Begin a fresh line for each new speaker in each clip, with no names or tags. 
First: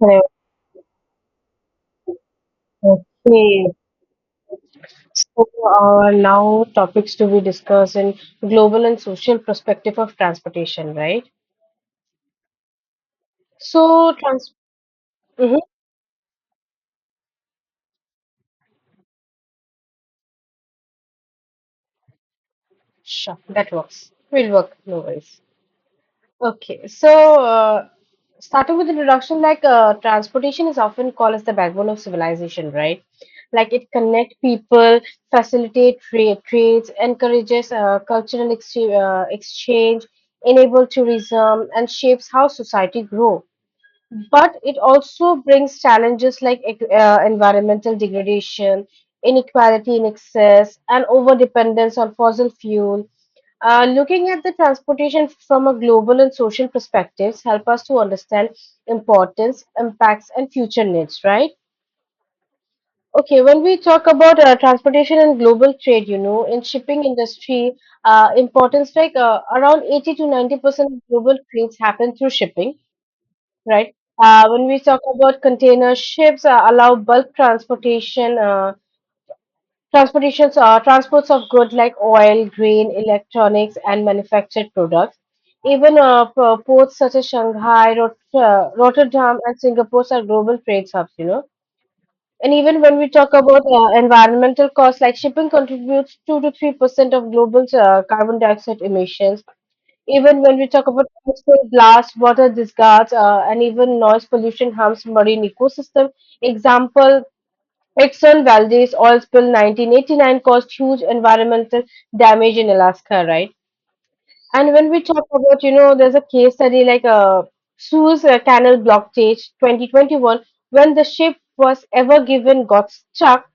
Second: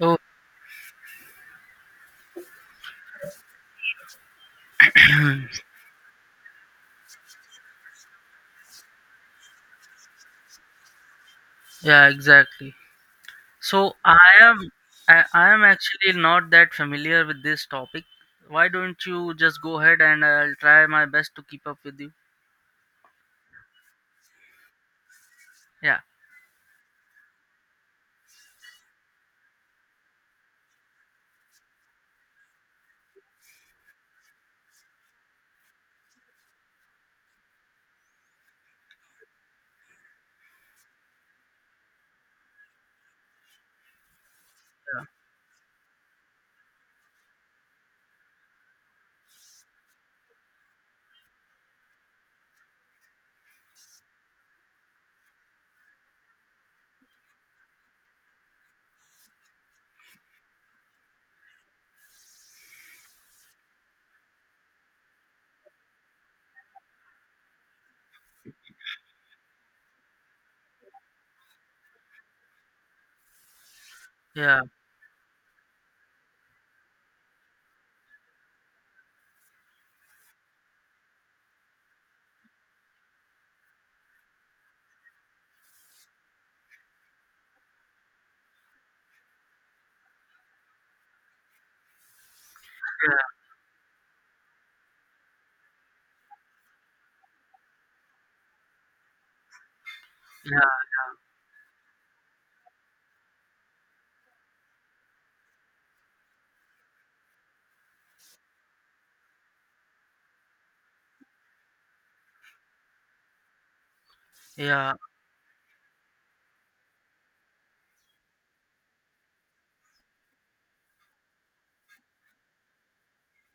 Oh,
Correct. Okay. So Now topics to be discussed in global and social perspective of transportation, right?
yeah, exactly. So
So
I
trans
am I, I
hmm
am actually not that familiar with this topic. Why don't you just go ahead and I'll try my best to keep up with you?
Sure, that works. Will work, no worries.
Yeah.
Okay, so uh, starting with introduction, like transportation is often called as the backbone of civilization, right? Like it connect people, facilitate trades, encourages cultural ex exchange, enable tourism, and shapes how society grow. But it
Yeah.
also brings challenges like environmental degradation, inequality in excess, and overdependence on fossil fuel. Looking at the transportation from a global and social perspectives help us to understand importance, impacts, and future needs. Right? Okay. When we talk about transportation and global trade, you know, in shipping industry, importance like around 80 to 90% of global trades happen through shipping, right?
Yeah.
When we talk about container ships, allow bulk transports of goods like oil, grain, electronics, and manufactured products. Even ports such as Shanghai, Rotterdam, and Singapore are global trade hubs, you know. And even when we talk about environmental costs, like shipping contributes 2 to 3% of global carbon dioxide emissions, even when we
Yeah.
talk about chemical blasts, water discards, and even noise pollution harms marine ecosystem. Example, Exxon Valdez oil spill 1989 caused huge environmental damage in Alaska, right? And when
Yeah.
we talk about, you know, there's a case study like Suez Canal blockage 2021, when the ship was ever given got stuck,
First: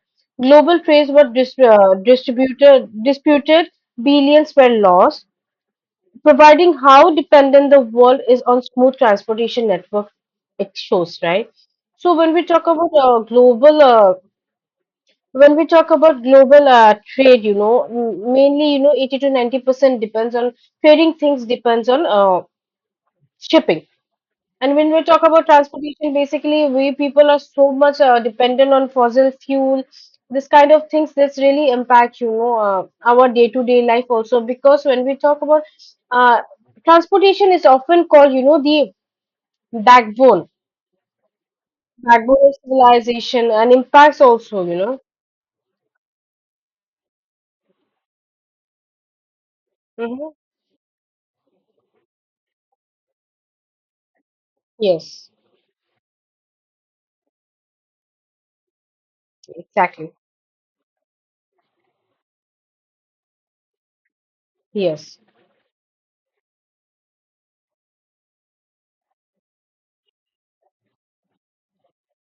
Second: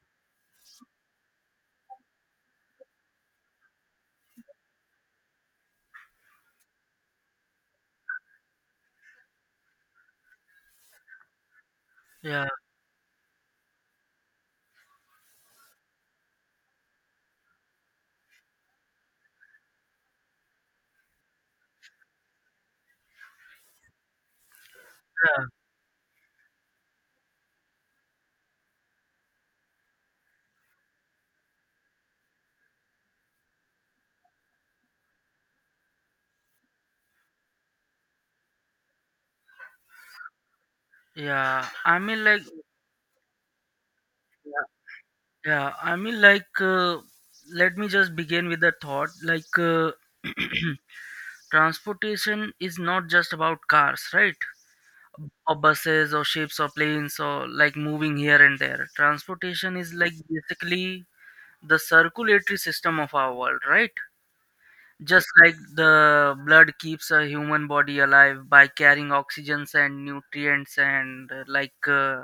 global trades were disputed, billions were lost, providing how dependent the world is on smooth transportation network, it shows, right? So when we
Yeah.
talk about global trade, you know, mainly, you know, 80 to 90% depends on trading things, depends on shipping. And when we talk
Yeah.
about transportation, basically, we people are so much dependent on fossil fuel, this kind of things. This really impact, you know, our day-to-day life also. Because when we talk about uh, transportation, is often called, you know, the backbone,
Yeah. I mean
backbone
like
of civilization, and impacts also,
yeah,
you know.
yeah. I mean like Let me just begin with a thought
Hmm.
transportation is not just about cars, right?
Yes,
Or buses or ships or planes or like moving here and there. Transportation is like
exactly.
basically the circulatory system of our world, right?
Yes.
Just like the blood keeps a human body alive by carrying oxygens and nutrients and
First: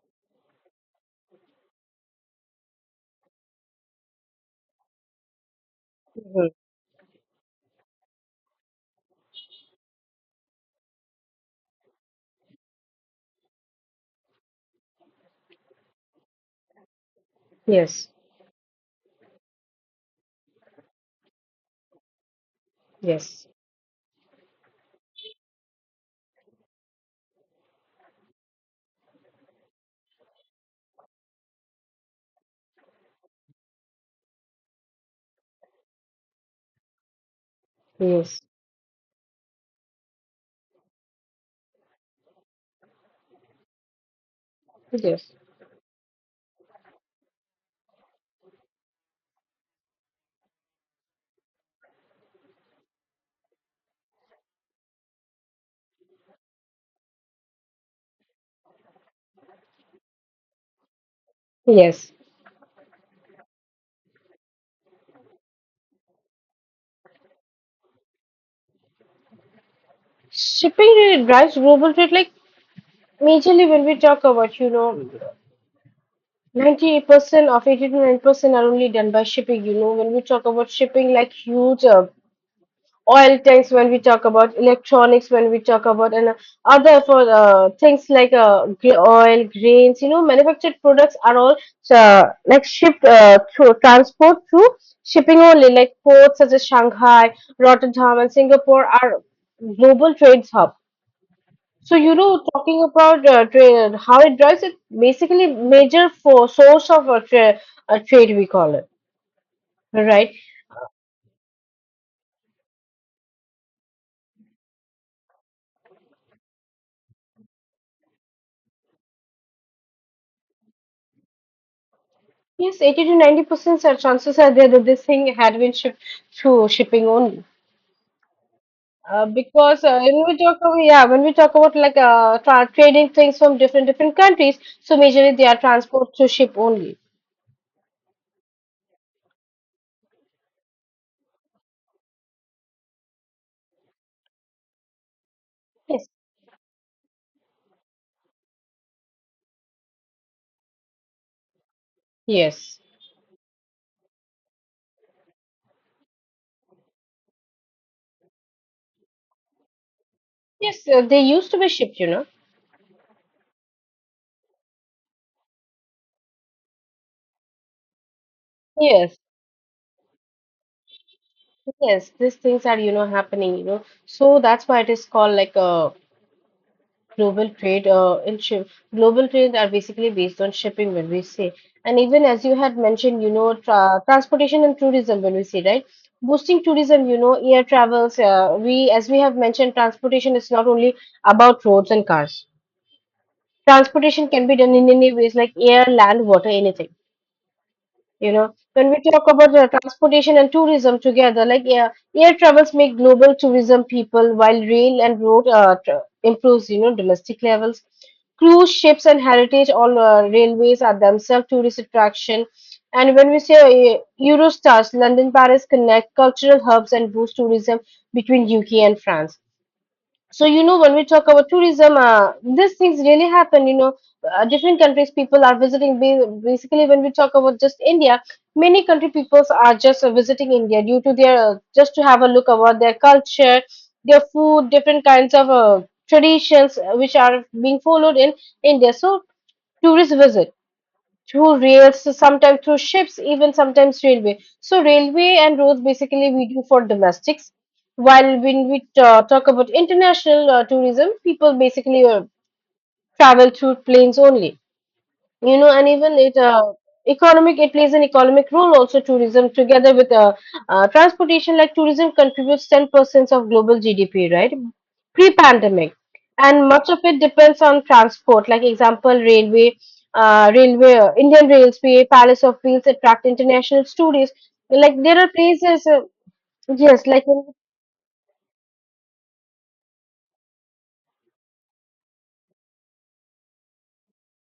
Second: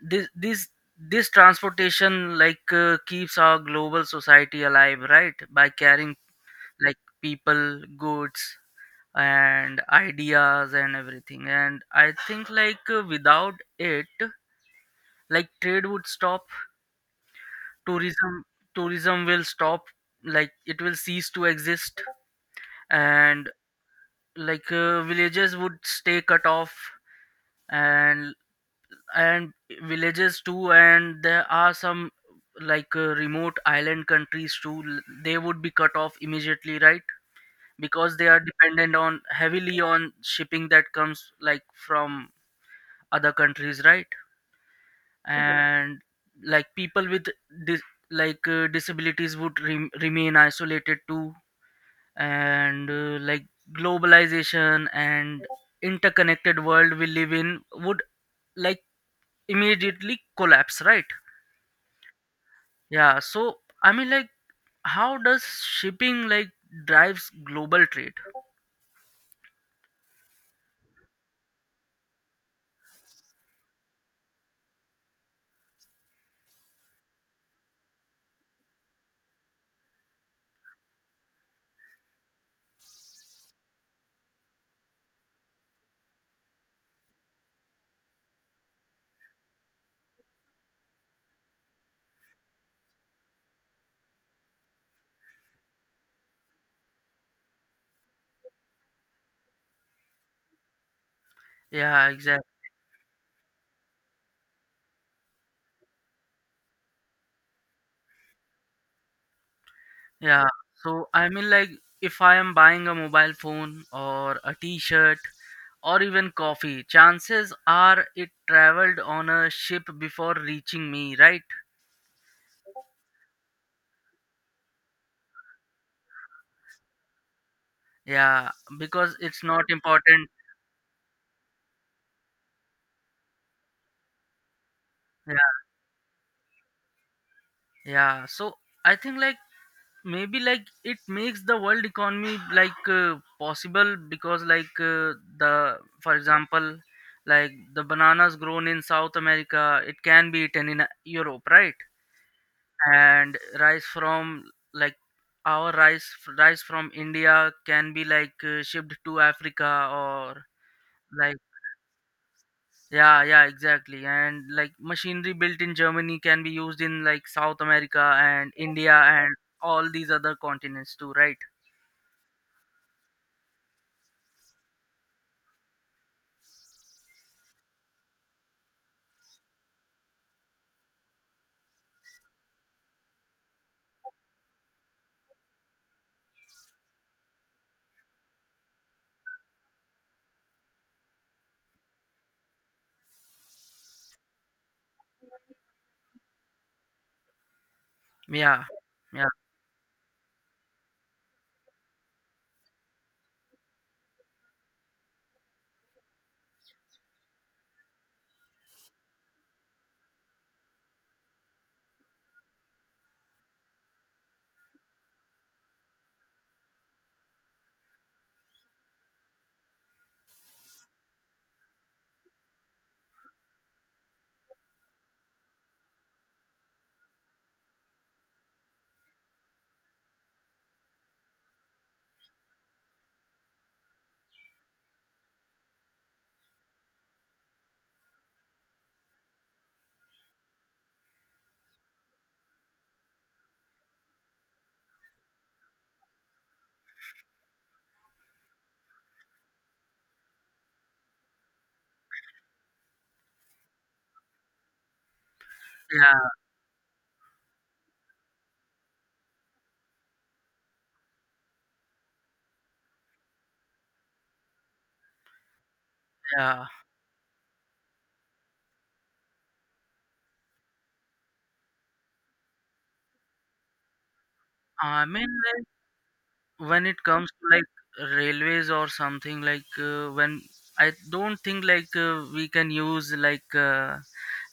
this this this transportation keeps our global society alive, right, by carrying
Mhm.
like people, goods, and ideas and everything. And I think without it, like, trade would stop,
Yes.
tourism tourism will stop, like, it will cease to exist.
Yes.
And villages would stay cut off. And and villages too, and there are some remote island countries too. They would be cut off immediately, right? Because they are
Yes.
dependent on heavily on shipping that comes like from other countries, right? Mhm.
Yes.
And like people with dis- disabilities would remain isolated too. And like globalization and interconnected world we live in would, like, immediately collapse, right?
Yes.
Yeah. So I mean, like, how does shipping like drives global trade?
Shipping really drives global trade. Like, majorly, when we talk about, you know, 98% of 80 to 9% are only done by shipping. You know, when we talk about shipping, like huge oil tanks, when we talk about electronics, when we talk about, and other for things like oil, grains, you know, manufactured products are all like shipped through transport through shipping only. Like ports such as Shanghai, Rotterdam, and Singapore are global trade hub. So,
Yeah,
you know,
exactly.
talking about trade, how it drives it, basically major for source of a trade we call it, right?
Yeah, so I mean, like, if I am buying a mobile phone or a t shirt or even coffee, chances are it traveled on a ship before reaching me, right?
Yes, 80 to 90% are chances are there that this thing had been shipped through shipping only.
Yeah, because it's not
Because When
important.
we talk about, yeah, when we talk about like trading things from different different countries, so
Yeah,
majorly they are transport to ship only.
yeah. So I think, like, maybe like it makes the world economy possible because the,
Yes,
for example, like the bananas grown in south america, it can be eaten in europe, right?
yes,
And rice from, like, our rice from india can be shipped to africa or
yes. They
like.
used to be shipped, you know.
Yeah, yeah, exactly. And like machinery built in germany can be used in like south america and india
Yes,
and all these other continents too, right?
yes. These things are, you know, happening, you know. So that's why it is called like a global trade in ship global trades are basically based on shipping when we say. And even as you had mentioned, you know, transportation and tourism when we say, right, boosting tourism, you know, air travels, we as we have mentioned, transportation is not only about roads and cars, transportation can be done in any ways, like air, land, water, anything. You know,
Yeah,
when we
yeah,
talk about transportation and tourism together, like air travels make global tourism people, while rail and road improves, you know, domestic levels. Cruise ships and heritage all railways are themselves tourist attraction. And when we say Eurostars, London, Paris connect cultural hubs and boost tourism between UK and France. So, you know, when we talk about tourism, these things really happen, you know. Different countries people are visiting. Basically when we talk about just India, many country peoples are just visiting India due to their, just to have a look about their culture, their food, different kinds of traditions which are being followed in India. So tourists visit through rails, so sometimes through ships, even sometimes railway. So railway and roads basically we do for domestics. While when we talk about international tourism, people basically travel through planes only, you know. And even
yeah,
it economic, it plays an economic role also, tourism together with transportation. Like tourism contributes 10% of global GDP, right, pre-pandemic,
yeah.
and much of it depends on transport, like example railway. Railway, Indian railway palace of wheels attract international tourists, like
I
there
mean,
are
like,
places
when it
yes like
comes
in-
to like railways or something when, I don't think we can use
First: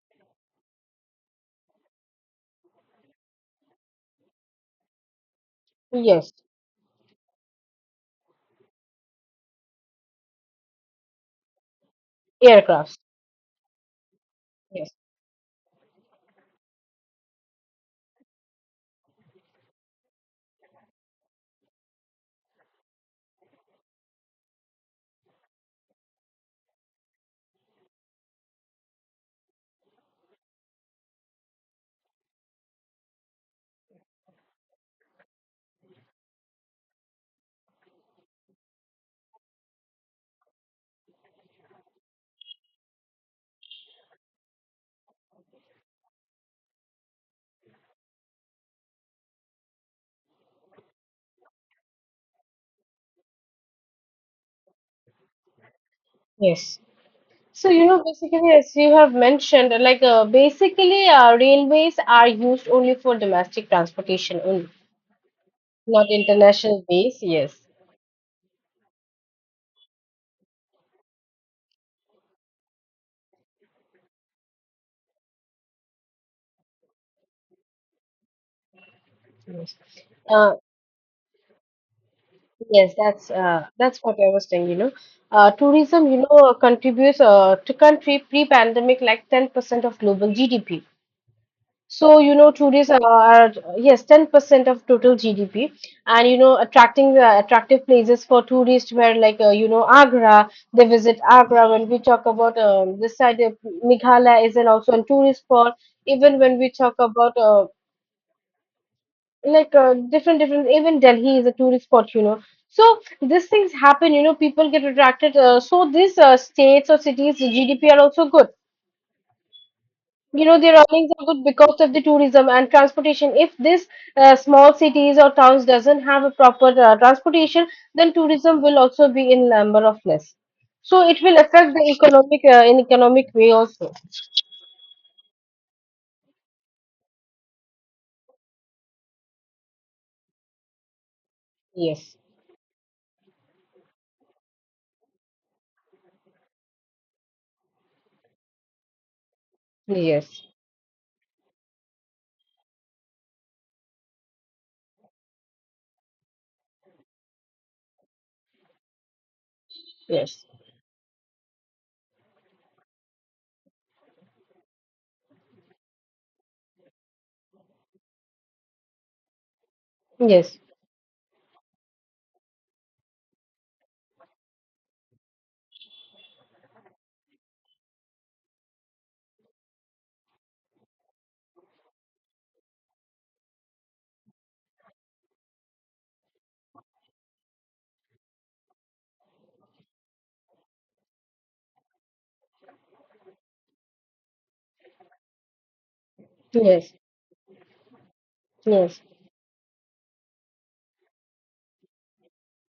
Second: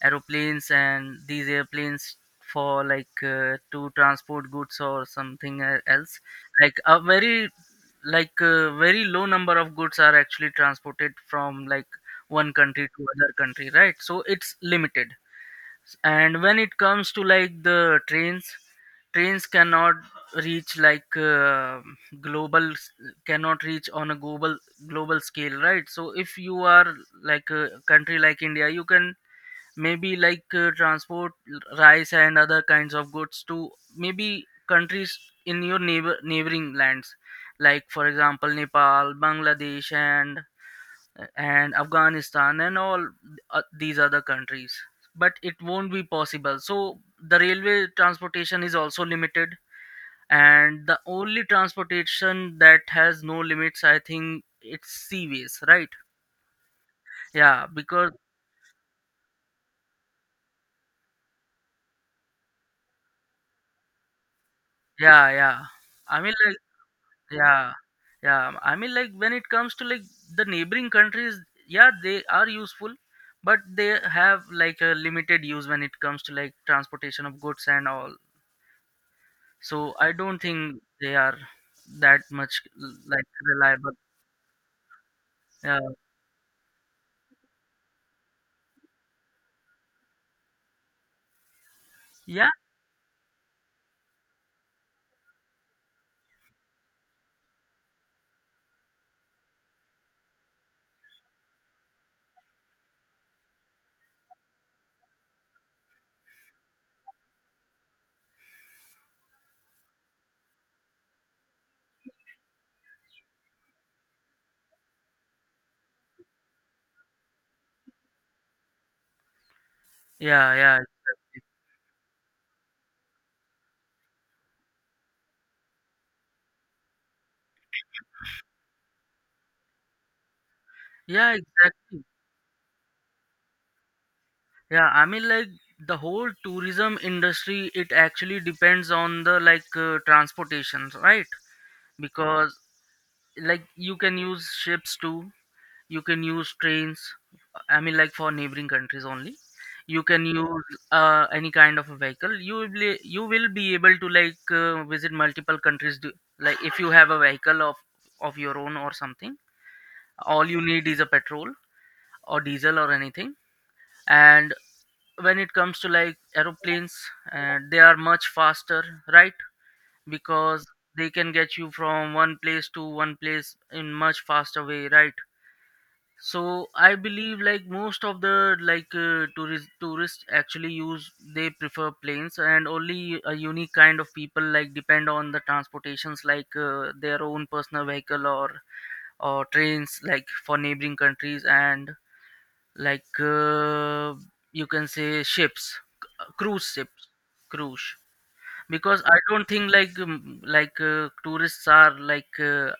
aeroplanes and these airplanes for to transport goods or something else,
yes.
like a very very low number of goods are actually transported from like one country
Aircrafts,
to other country, right? So it's
yes,
limited. And when it comes to like the trains, trains cannot reach global s- cannot reach on a global global scale, right? So if you are like a country like india, you can maybe transport rice and other kinds of goods to maybe countries in your neighbor neighboring lands, like, for example, nepal, bangladesh, and Afghanistan and all these other countries. But it won't be possible. So the railway transportation is also limited, and the only transportation that has no limits, I think, it's seaways, right?
yes.
Yeah,
So, you know,
because
basically, as you have mentioned, like basically, railways are used only for domestic transportation only,
yeah, yeah.
not
I mean, like
international base. Yes,
yeah, yeah. I mean, like, when it comes to like the neighboring countries, yeah, they are useful. But they have like a limited use when it comes to like transportation of goods and all.
yes,
So I don't
uh,
think they are that much
yes.
like reliable.
That's what I was saying. You know,
Yeah,
tourism, you know, contributes to country pre-pandemic like 10% of global GDP. So, you know, tourists are yes, 10% of total GDP. And, you know, attracting attractive places for tourists where, like, you know, Agra, they visit Agra. When we talk about this side, Meghalaya is an also a tourist spot. Even when we talk about, even Delhi is a tourist spot, you know. So, these things happen, you know, people get attracted. So, these states or cities, GDP are also good. You
yeah, yeah,
know, their
yeah,
earnings are
exactly.
good because of the tourism and transportation. If this small cities or towns doesn't have a proper transportation, then tourism will also be in number of less. So it
Yeah,
will affect the
exactly.
economic in economic way also.
Yeah, I mean, like, the whole tourism industry, it actually depends on the transportations, right?
Yes,
Because like you can use ships too, you can use trains, I mean, like, for neighboring countries only. You can
yes,
use any kind of a vehicle. You will be able to visit multiple countries do, like, if you have a vehicle of your own or something. All
yes,
you need is a petrol or diesel or anything. And when it comes to like aeroplanes, they are much faster, right?
yes,
Because they can get you from one place to one place in much faster way, right? So I believe like most of the tourists actually use, they prefer planes, and only a unique kind of people like depend on the transportations their own personal vehicle or trains, like, for neighboring countries, and like uh, you can say ships, cruise
yes,
ships, cruise,
yes,
because I don't think tourists are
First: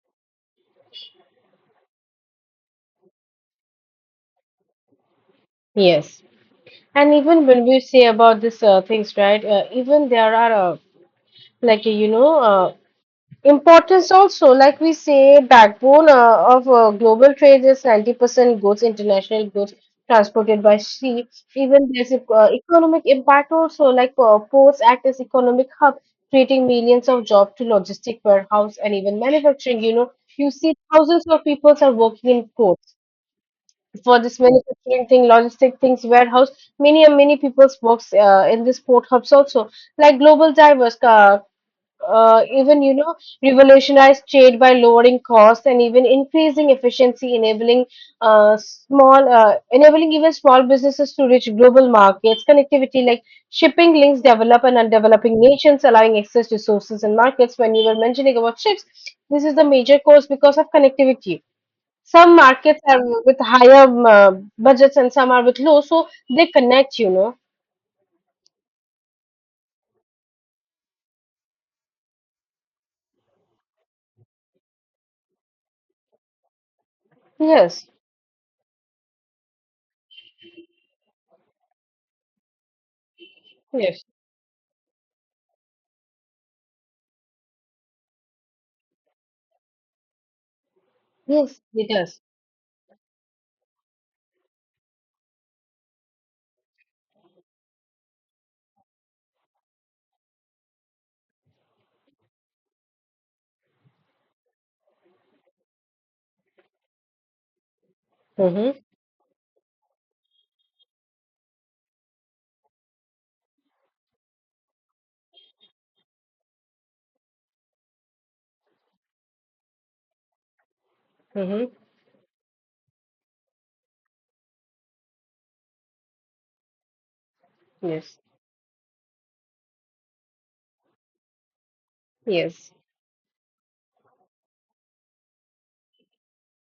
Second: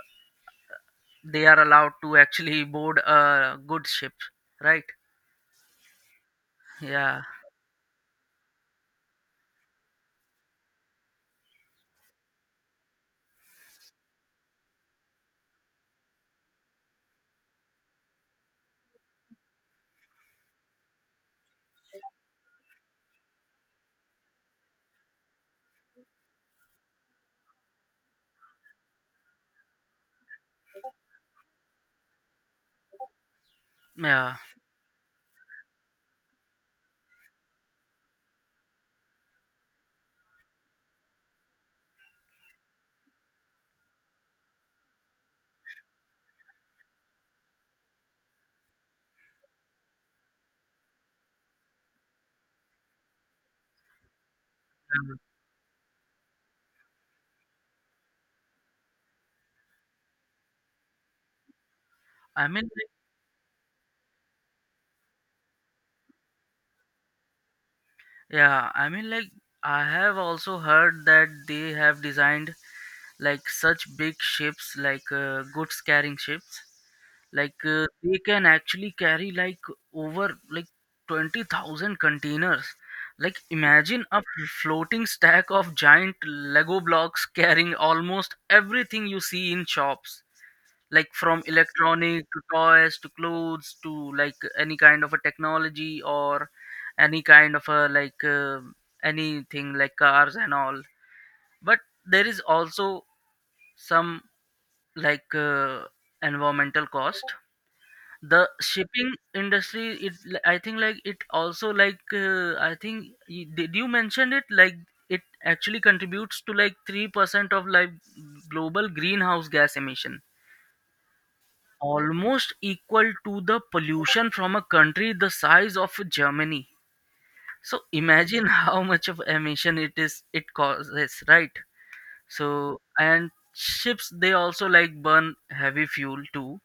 they are allowed to actually board a good ship, right?
yes. And
Yeah.
even when we say about this things, right, even there are like you know uh, importance also, like we say, backbone of global trade is 90% goods, international goods transported by sea. Even there's economic impact also, like ports act as economic hub, creating millions of jobs to logistic warehouse and even manufacturing. You know, you see thousands of people are working in ports for
Yeah,
this manufacturing thing, logistic things, warehouse. Many and many people's works in this port hubs also. Like global diverse even, you know, revolutionized trade by lowering costs and even increasing efficiency, enabling small enabling even small businesses to reach global markets connectivity, like shipping links develop and
um,
undeveloping nations, allowing access to sources and markets. When you were mentioning about ships, this is the major cause, because of connectivity some
I mean,
markets
like,
are with higher budgets and some are with low, so they connect, you know.
yeah, I mean, like, I have also heard that they have designed like such big ships, goods carrying ships,
Yes,
they can actually carry like over like 20,000 containers. Like,
yes,
imagine a floating stack of giant Lego blocks carrying almost everything you see in shops, like from
yes it does.
electronic to toys to clothes to like any kind of a technology or any kind of a anything like cars and all. But there is also some like uh, environmental cost. The
Mm-hmm,
shipping industry, I think like it also I think did you mention it? Like, it actually contributes to like 3% of like global greenhouse gas emission,
mm-hmm,
almost equal to the pollution from a country the size of Germany. So
yes.
imagine how much of emission it is, it causes, right?
Yes,
So and ships, they also like burn heavy fuel too,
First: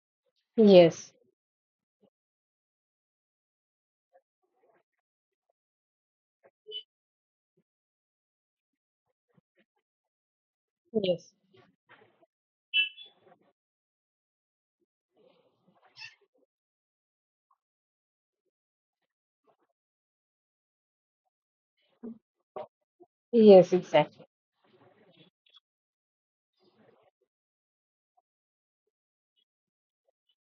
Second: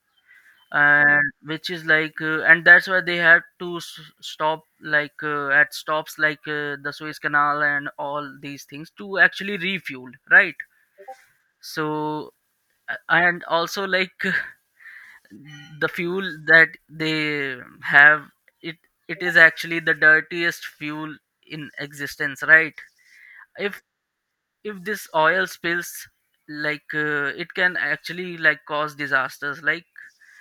yes,
and which is and that's why they had to stop at stops the Suez Canal and all these things to actually refuel, right?
yes,
So and also like the fuel that they have, it it is actually the dirtiest fuel in existence, right?
yes,
if
exactly.
if this oil spills, it can actually like cause disasters like,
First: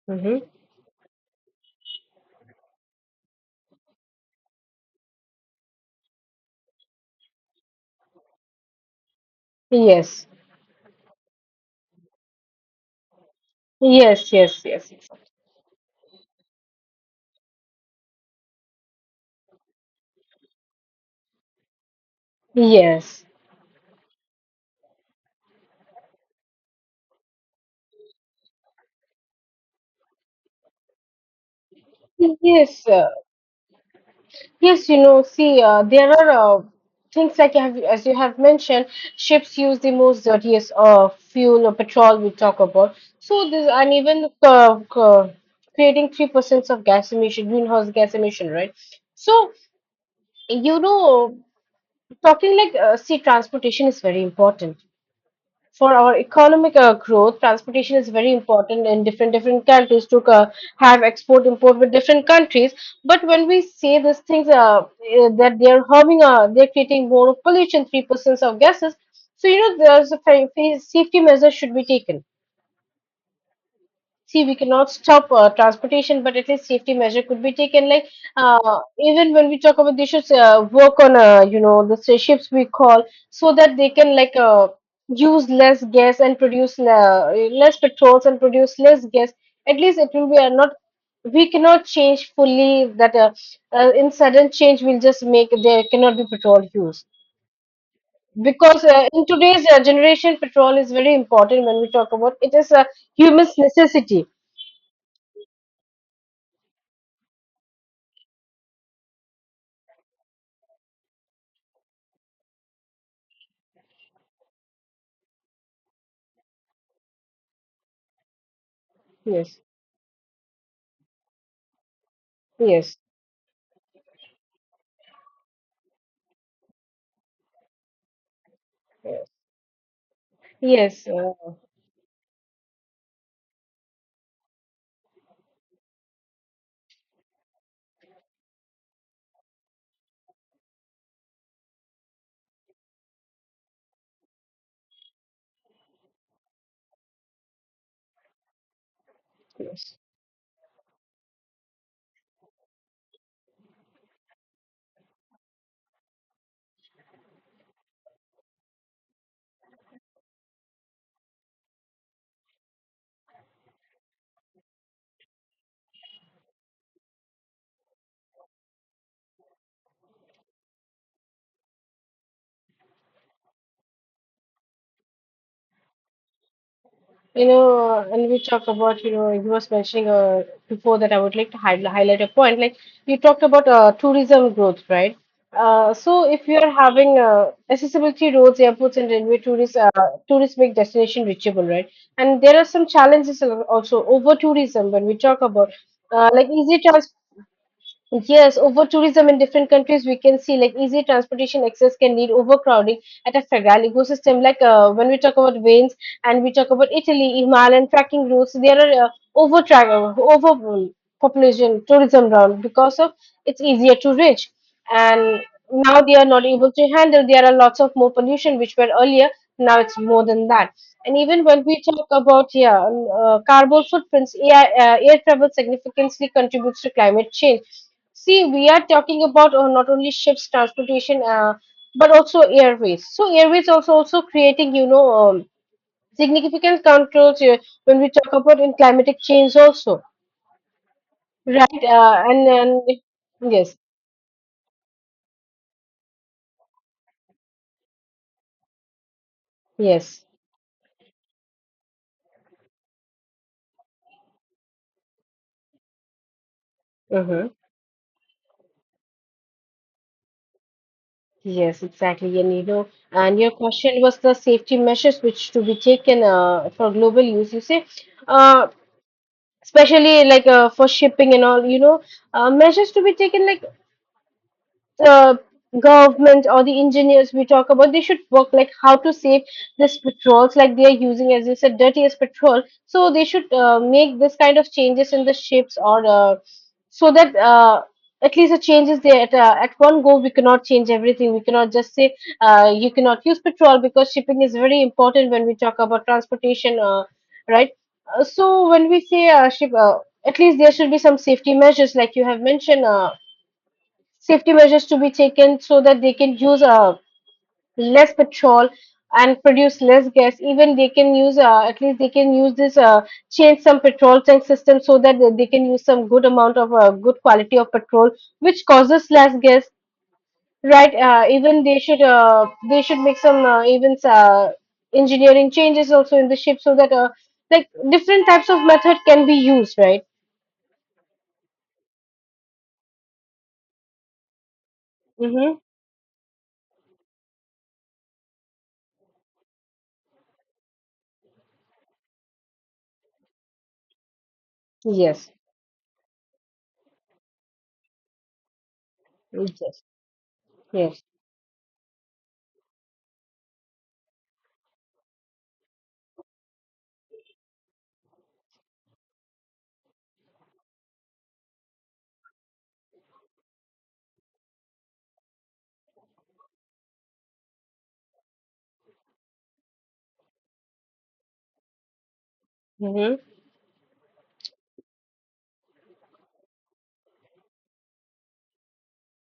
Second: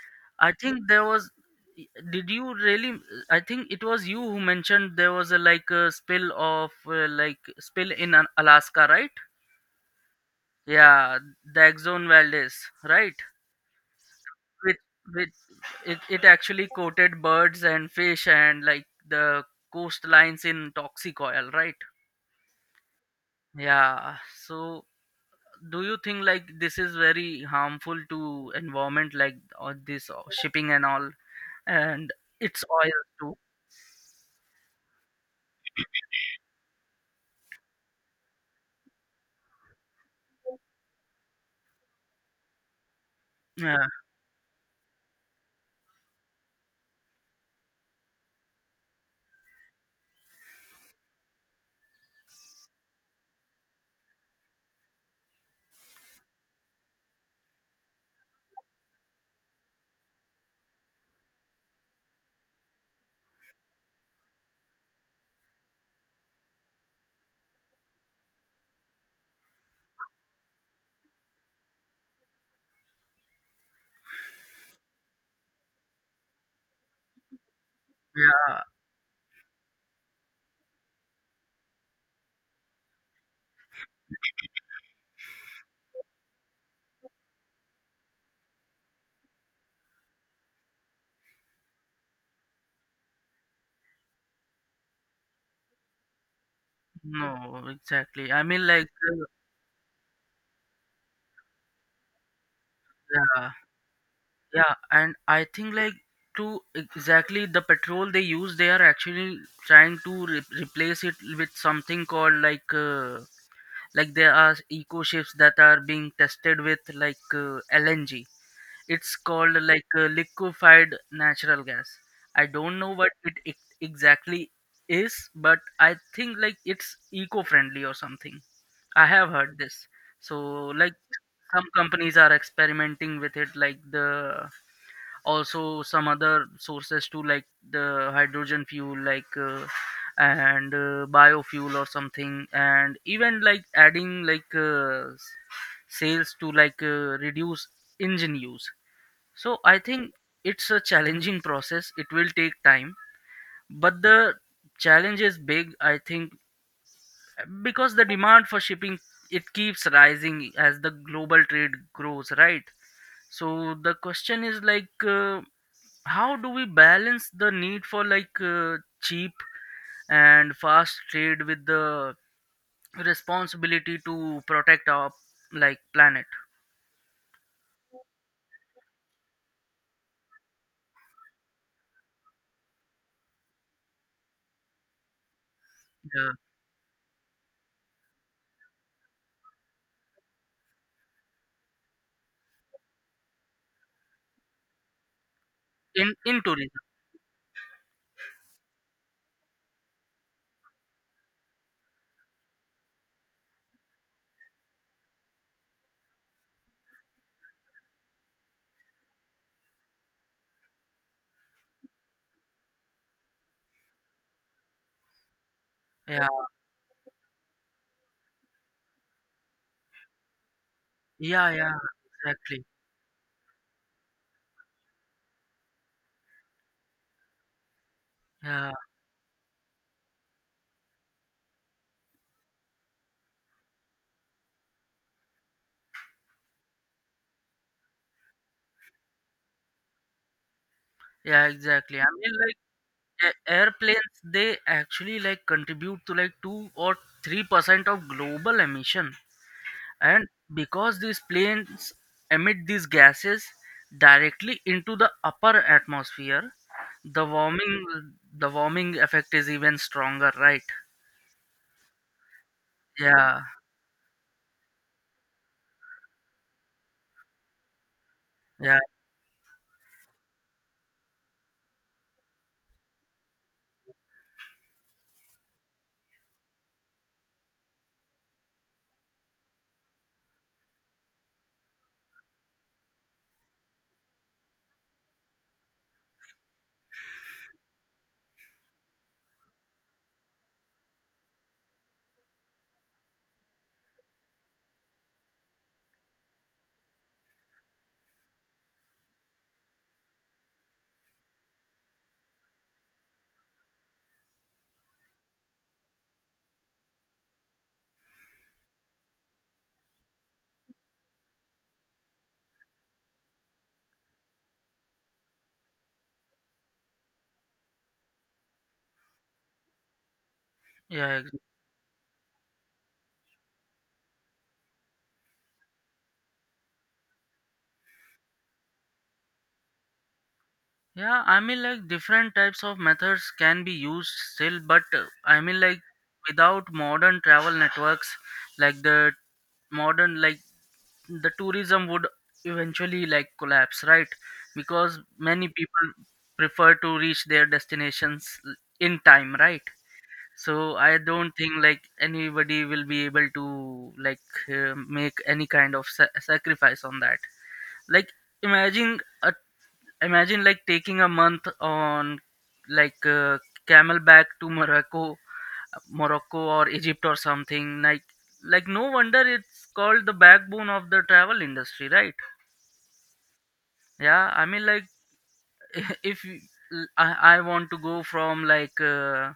Hmm.
I think there was, did you really, I think it was you who mentioned there was a like a spill of like spill in alaska, right?
Yes,
Yeah, the exxon valdez, right?
yes, yes,
with
yes, exactly.
with it, it actually coated birds and fish and like the coastlines in toxic oil, right?
Yes,
Yeah. So do you think like this is very harmful to environment, like all this shipping and all, and it's
yes,
oil
uh,
too?
yes. You know, see, there are things like you have, as you have mentioned, ships use the most dirtiest fuel or petrol we talk about. So this,
Yeah,
and even creating 3% of gas emission, greenhouse gas emission, right? So, you know, talking like sea transportation is very important for our economic growth. Transportation is very important in different different countries to have export import with different countries. But when we say these things that they are harming, they're creating more pollution, 3% of gases. So you know, there's a safety measure should be taken. See, we cannot stop transportation, but at least safety measure could be taken. Like
yeah,
even when we talk about, they should work on, you know, the ships we call, so that they can like use less gas and produce less petrols and produce less gas. At least it will be not, we cannot change fully that in sudden change, we'll just make there cannot be petrol use.
no exactly. I mean,
Because in today's generation petrol is very important when we talk about. It is a
yeah,
human's necessity.
yeah. And I think like to exactly the petrol they use, they are actually trying to replace it with something called like there are eco ships that are being tested with LNG. It's called
Yes.
liquefied natural gas. I don't know
Yes,
what it exactly is, but I think like it's eco-friendly or something. I have heard this. So, like,
yes, of
some companies are experimenting with it, like the also some other sources too, like the hydrogen fuel and biofuel or something, and even like adding sales to reduce engine use. So I think it's a challenging process, it will take time. But the challenge is big, I think, because the demand for shipping, it keeps rising as the global trade grows, right? So the question is how do we balance the need for cheap and fast trade with the responsibility to protect our like planet?
you know, and we talk about, you know, you was mentioning before that I would like to high highlight a point. Like, you talked about tourism growth, right? So
Yeah.
if you are having accessibility roads, airports, and railway tourist make destination reachable, right? And there are some challenges also over tourism when we talk about
in in
like
tourism.
easy transport. Yes, over tourism in different countries, we can see like easy transportation access can lead overcrowding at a fragile ecosystem. When we talk about veins and we talk about Italy, Himalayan trekking routes, there are over over population tourism round because of it's easier to reach, and now they are
Yeah,
not able to handle. There are lots of more pollution which were earlier. Now it's more than that. And even
yeah,
when
yeah,
we talk about
exactly.
yeah, carbon footprints, air travel significantly contributes to climate change. See, we
Yeah,
are talking about not only ships transportation, but also airways. So airways also creating, significant controls when we talk about in climatic change also,
yeah,
right?
exactly. I mean,
And
like,
then yes,
airplanes, they actually like contribute to like 2 or 3% of global emission.
yes,
And because these planes emit these gases directly into the upper atmosphere, the
mm-hmm.
warming the warming effect is even stronger, right?
Yes, exactly. And you know, and
Yeah,
your question was the safety measures which to be taken for global use. You say, uh,
yeah,
especially like for shipping and all, you know, measures to be taken like the government or the engineers we talk about they should work like how to save this petrols like they are using as you said dirtiest petrol, so they should make this kind of changes in the ships or so that at least the changes there at one go we cannot change everything, we cannot just say you cannot use petrol because shipping is very important when we talk about transportation right. So when we say ship at least there should be some safety measures like you have mentioned, safety measures to be taken so that they can use less petrol and produce less gas. Even they can use at least they can use this, change some petrol tank system so that they can use some good amount of good quality of petrol which causes less gas, right.
yeah ex-
Even they should make some even engineering changes also in the ship so that like different types of method can be used, right.
yeah. I mean, like, different types of methods can be used still, but I mean,
Mm-hmm.
like, without modern travel networks, like the modern, like, the tourism would eventually like collapse, right? Because
Yes,
many people prefer to reach their destinations in time, right?
yes,
So I
yes.
don't think like anybody will be able to make any kind of sacrifice on that. Like, imagine a, imagine like taking a month on like uh, camel to morocco or egypt or something like no wonder it's called the backbone of the travel industry, right?
Mm-hmm.
Yeah, I mean, like, if you- l- I want to go from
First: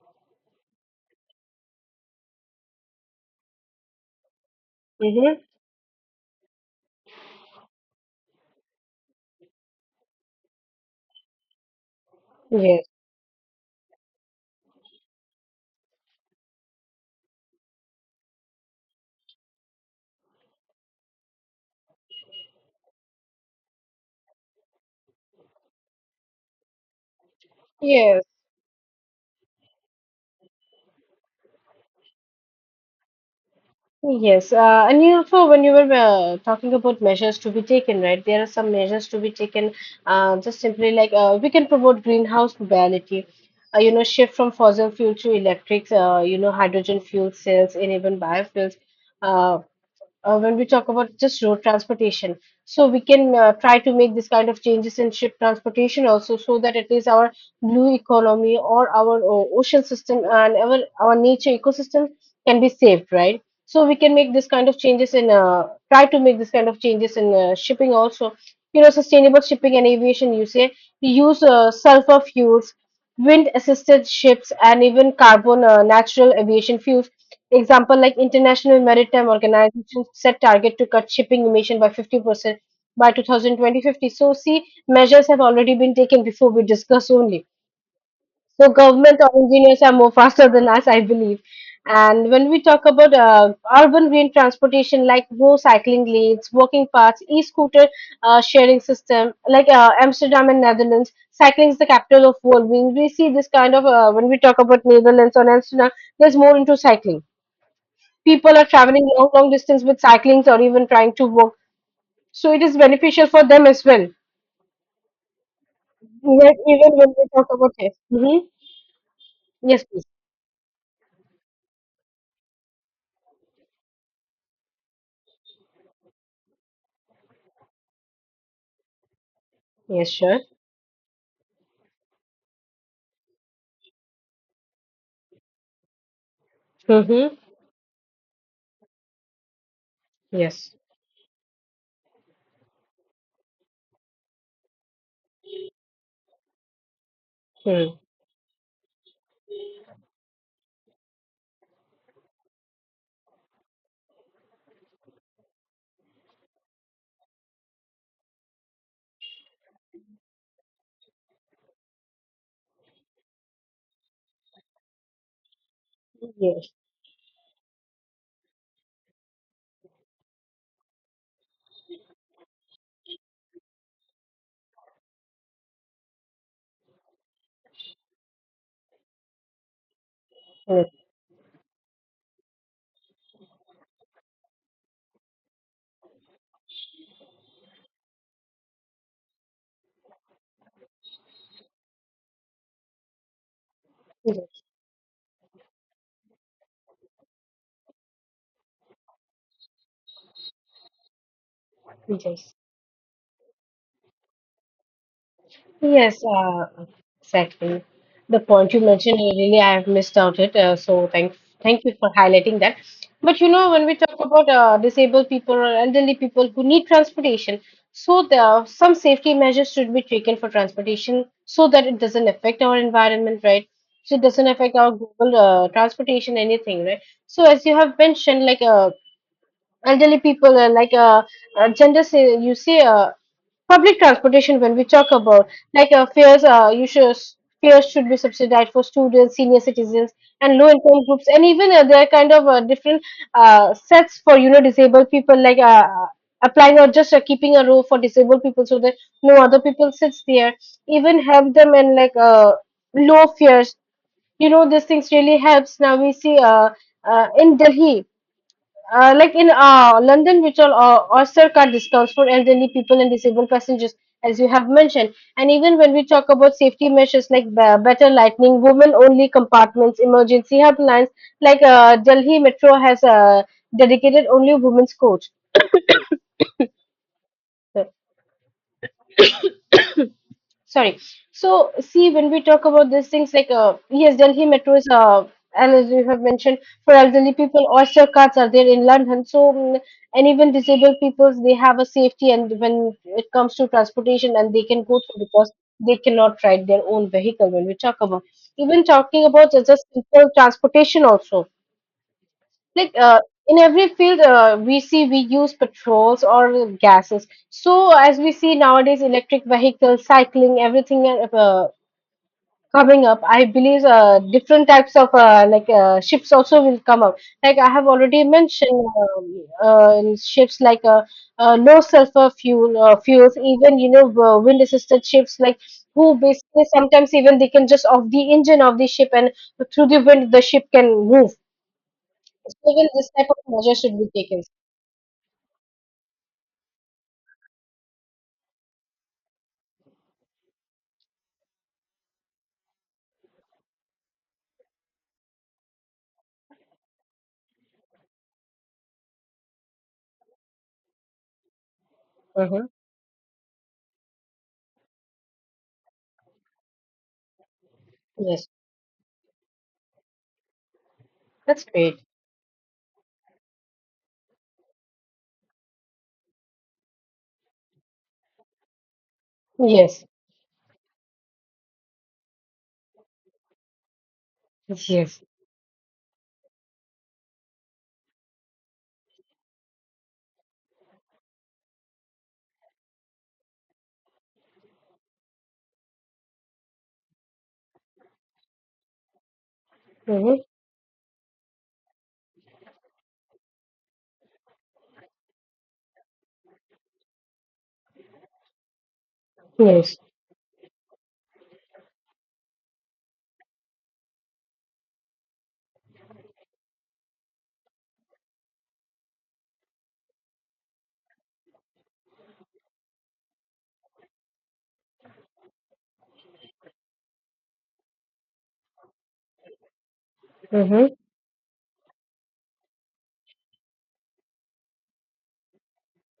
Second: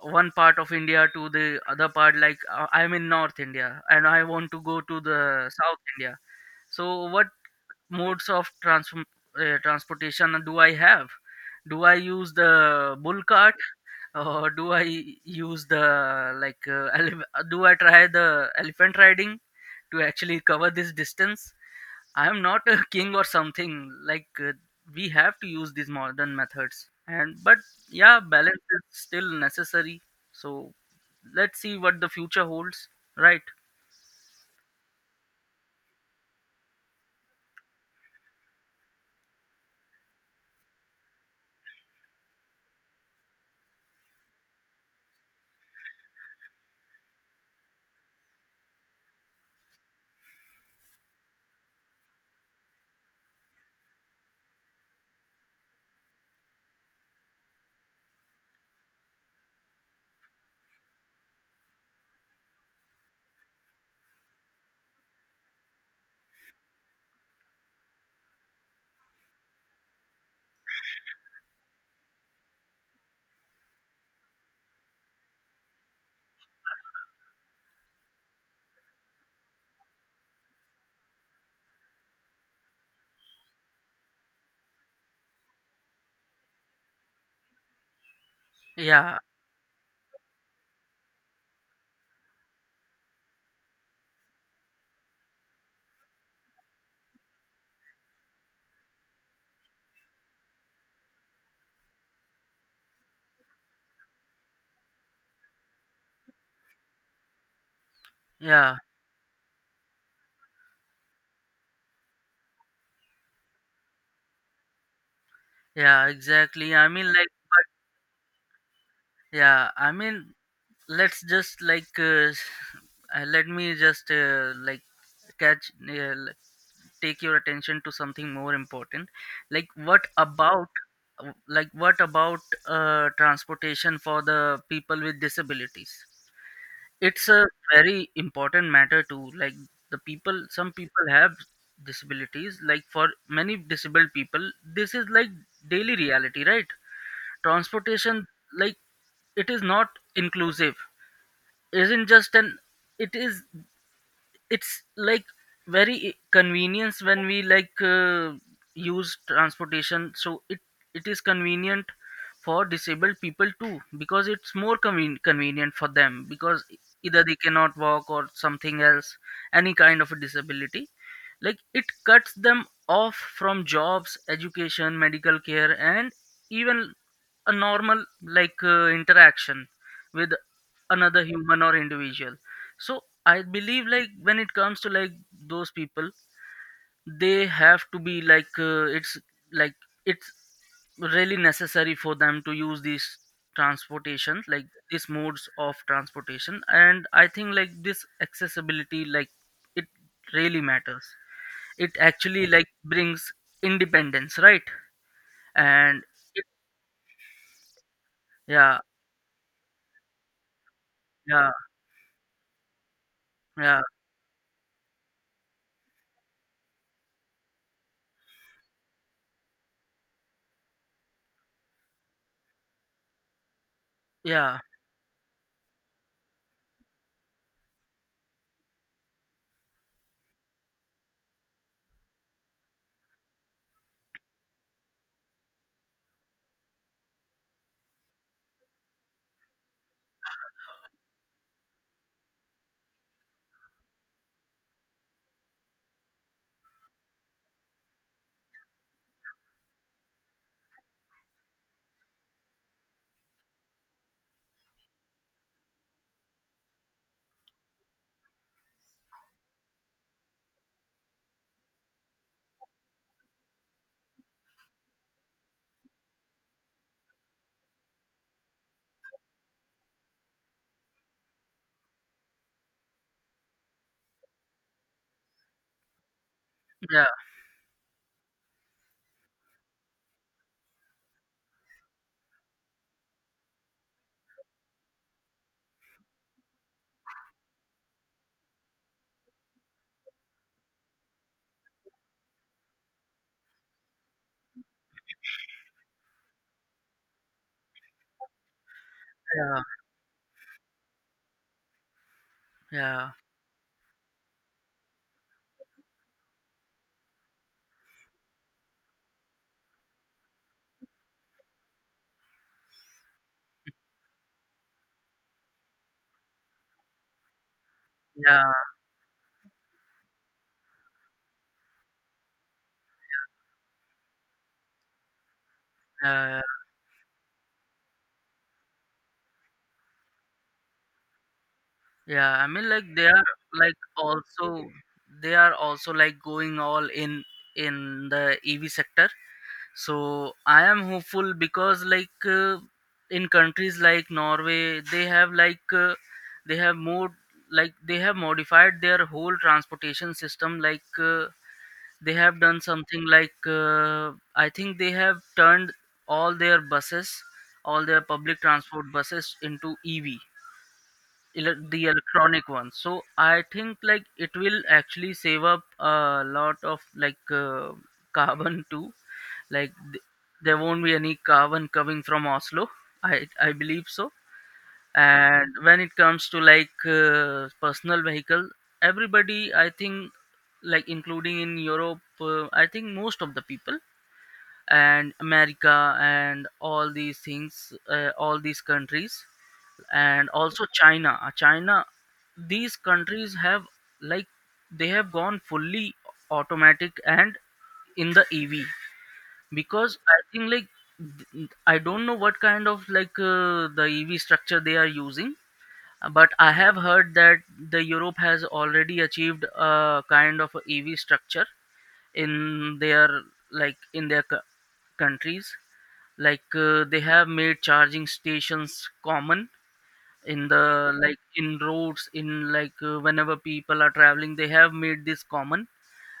one part of india to the other part, I'm in north india and I want to go to
Mm-hmm.
the south india. So what modes of transportation do I have? Do I use
Yes,
the bull cart, or do I use the do I try the elephant riding to actually cover this distance? I am not a king or something. We have to use these modern methods, and but yeah,
yes.
balance is still necessary. So let's see what the future holds, right?
Yes, and you also when you were talking about measures to be taken, right? There are some measures to be taken. Just simply like we can promote greenhouse mobility, you know, shift from fossil fuel to electric, you know, hydrogen fuel cells, and even biofuels. Uh, when we talk about just road transportation. So we can try to make this kind of changes in ship transportation also, so that at least our blue economy or our ocean system and our nature ecosystem can be saved, right? So we can make this kind of changes in try to make this kind of changes in shipping also. You know, sustainable shipping and aviation usage. We use sulfur fuels, wind assisted ships, and even carbon natural aviation fuels. Example like International Maritime Organization set target to cut shipping emission by 50% by two thousand twenty fifty. So see, measures have already been taken before we discuss only. So
Yeah,
government or engineers are more faster than us, I believe. And when we talk about urban green transportation, like no cycling lanes, walking paths, e-scooter sharing system, like Amsterdam and Netherlands, cycling is the capital of world. When we see this kind of when we talk about Netherlands or Amsterdam, there's more into cycling, people are
yeah,
traveling long, long distance with cyclings or even trying to walk. So it is beneficial for them as well.
yeah,
Yes,
exactly. I
even
mean,
when
like,
we talk about yes. Mm-hmm.
but yeah,
Yes,
I
please.
mean, let's just let me just like catch. Take your attention to something more important, like what
Yes, sure.
about like what about transportation for the people with disabilities. It's
Mm-hmm.
a very important matter too. Like the people some
Yes.
people have disabilities. Like for many disabled people, this is like daily reality, right?
Mm.
Transportation, like it is not inclusive, isn't just an it is it's like very convenience when we use transportation. So it is convenient for disabled people too, because it's more convenient for them, because
Yes.
either they cannot walk or something else, any kind of a disability. Like it cuts them off from jobs, education, medical care, and even a normal interaction with
Yes.
another human or individual. So I believe like when it comes to like those people, they have to be like it's really necessary for them to use these transportation,
Yes.
like these modes of transportation. And I think like this accessibility, like it really matters. It actually
Yes.
like brings independence, right? And
Yes,
it,
exactly. The point
yeah,
you mentioned, really, I have missed out it. So thanks,
yeah
thank you for highlighting that. But you know,
yeah
when we talk about disabled people or elderly people who need transportation, so there are some safety measures should be taken for transportation so that it doesn't affect our environment, right? So it doesn't
yeah
affect our global transportation, anything, right? So as you have mentioned, like elderly people, like gender, say you say public transportation, when we talk about like fares, you should, fares should be subsidized for students, senior citizens, and low-income groups, and even there are kind of different sets for, you know, disabled people, like applying or just keeping a row for disabled people so that no other people sits there. Even help them and like low fares, you know, these things really helps. Now we see in Delhi like in London, which all Oyster card discounts for elderly people and disabled passengers, as you have mentioned. And even when we talk about safety measures like better lighting, women-only compartments, emergency helplines, like Delhi Metro has dedicated only women's coach.
yeah
So, sorry, so see when we talk about these things like yes, Delhi Metro is and as you have mentioned, for elderly people Oyster cards are there in London, so mm, and even disabled peoples they have a safety, and when it comes to transportation and they can go through because they cannot ride their own vehicle when we talk about, even talking
yeah
about
yeah
just a simple transportation also, like
yeah
in every field we see we use petrols or gases, so as we see nowadays electric vehicles cycling everything coming up, I believe different types of like ships also will come up, like I have already
yeah
mentioned uh, ships like low sulfur fuel fuels, even you know wind assisted ships, like who
yeah
basically sometimes even they can just off the engine of the ship and through the wind the ship can move,
Yeah, I mean, like
even
they
this
are
type of measure
like
should be taken.
also they are also like going all in the EV sector. So I am hopeful, because like in countries like Norway, they have they have more like they have modified their whole transportation system. They have done
Mm-hmm.
something like I think they have turned all their buses, all their public
Yes,
transport buses into EV,
that's
the
great.
electronic ones. So I think like it will actually save up a lot of carbon too. like th-
Yes,
there won't be any carbon coming from Oslo, i I believe so.
yes,
And when it comes to personal vehicle, everybody, I think, including in Europe, I think most of the people, and America and all these things, all these countries, and
mm-hmm.
also China. China, these countries have like they have gone fully automatic and in the EV.
Yes,
Because I think I don't know what kind of like the EV structure they are using, but I have heard that the Europe has already achieved a kind of a EV structure in their like in their cou- countries. Like, they have made charging stations common in
mm-hmm.
the in roads, in like whenever people are traveling, they have made this common.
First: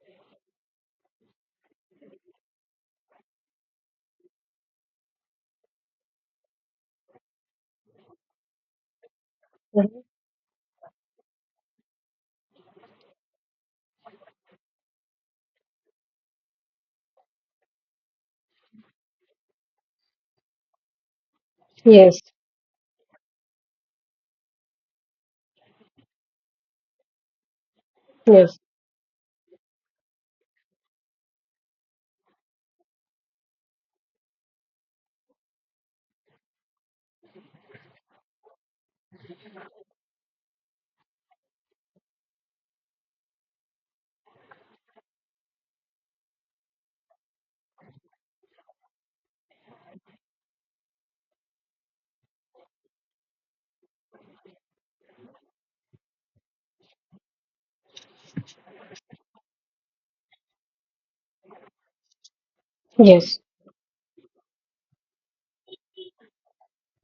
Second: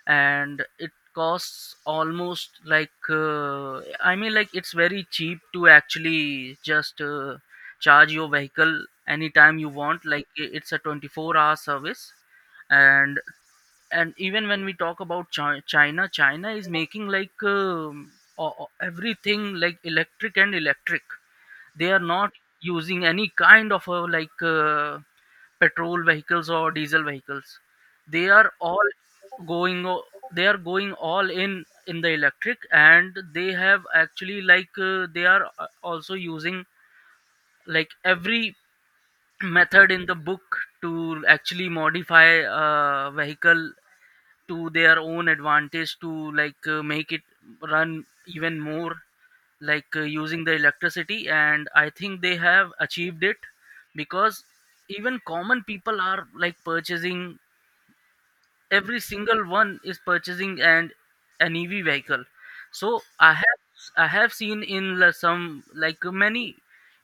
And it costs almost like I mean, like it's very cheap to actually just charge your vehicle anytime you
Mm-hmm.
want. Like it's a 24-hour service. And even when we talk about china is making like everything like electric and electric. They are
Yes,
not using any kind of petrol vehicles or diesel vehicles. They are
yes,
all going o- they are going all in the electric. And they have actually they are also using like every method in the book to actually modify a vehicle to their own advantage, to like make it run even more like using the electricity. And I think they have achieved it, because even common people are like purchasing, every single one is purchasing and an EV vehicle. So i
yes,
have I have seen in some, like many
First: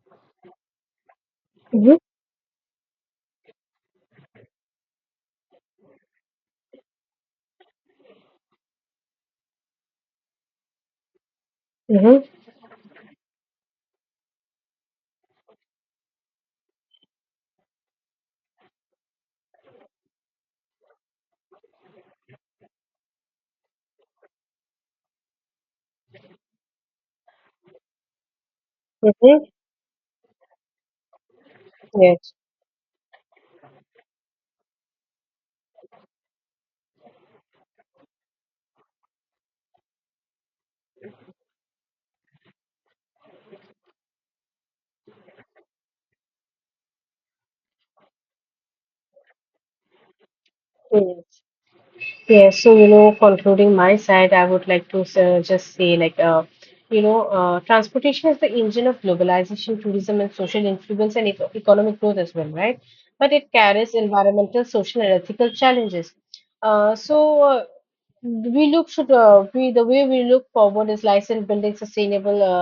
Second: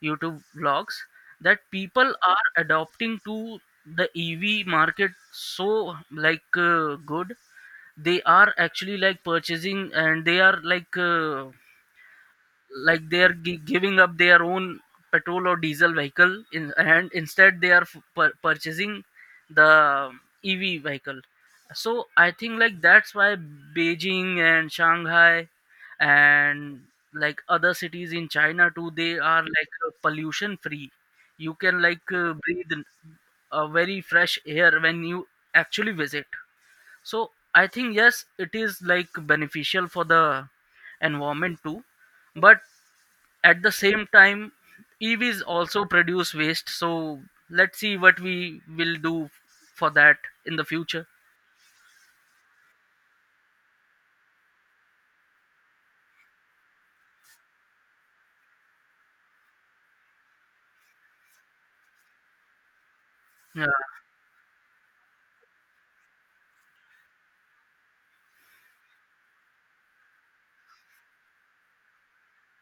YouTube vlogs, that
mm-hmm.
people are adopting to the EV market. So like good, they are actually like purchasing, and they are
Mm-hmm.
like they are giving up their own petrol or diesel vehicle, in and instead they are purchasing the EV vehicle. So I think like that's why Beijing and Shanghai and like other cities in China too, they are
Mm-hmm.
like pollution free. You can like
Yes,
breathe in a very fresh air when you actually visit. So I think yes, it is like beneficial for the environment too. But at the same time, EVs also produce waste. So let's see what we will do for that in the future.
yes. Yes, so you know, concluding my side, I would like to just say, like, you know, transportation is the engine of globalization, tourism, and social influence and economic growth as well, right? But it
Yeah.
carries environmental, social, and ethical challenges. So we look should we the way we look forward is like building sustainable.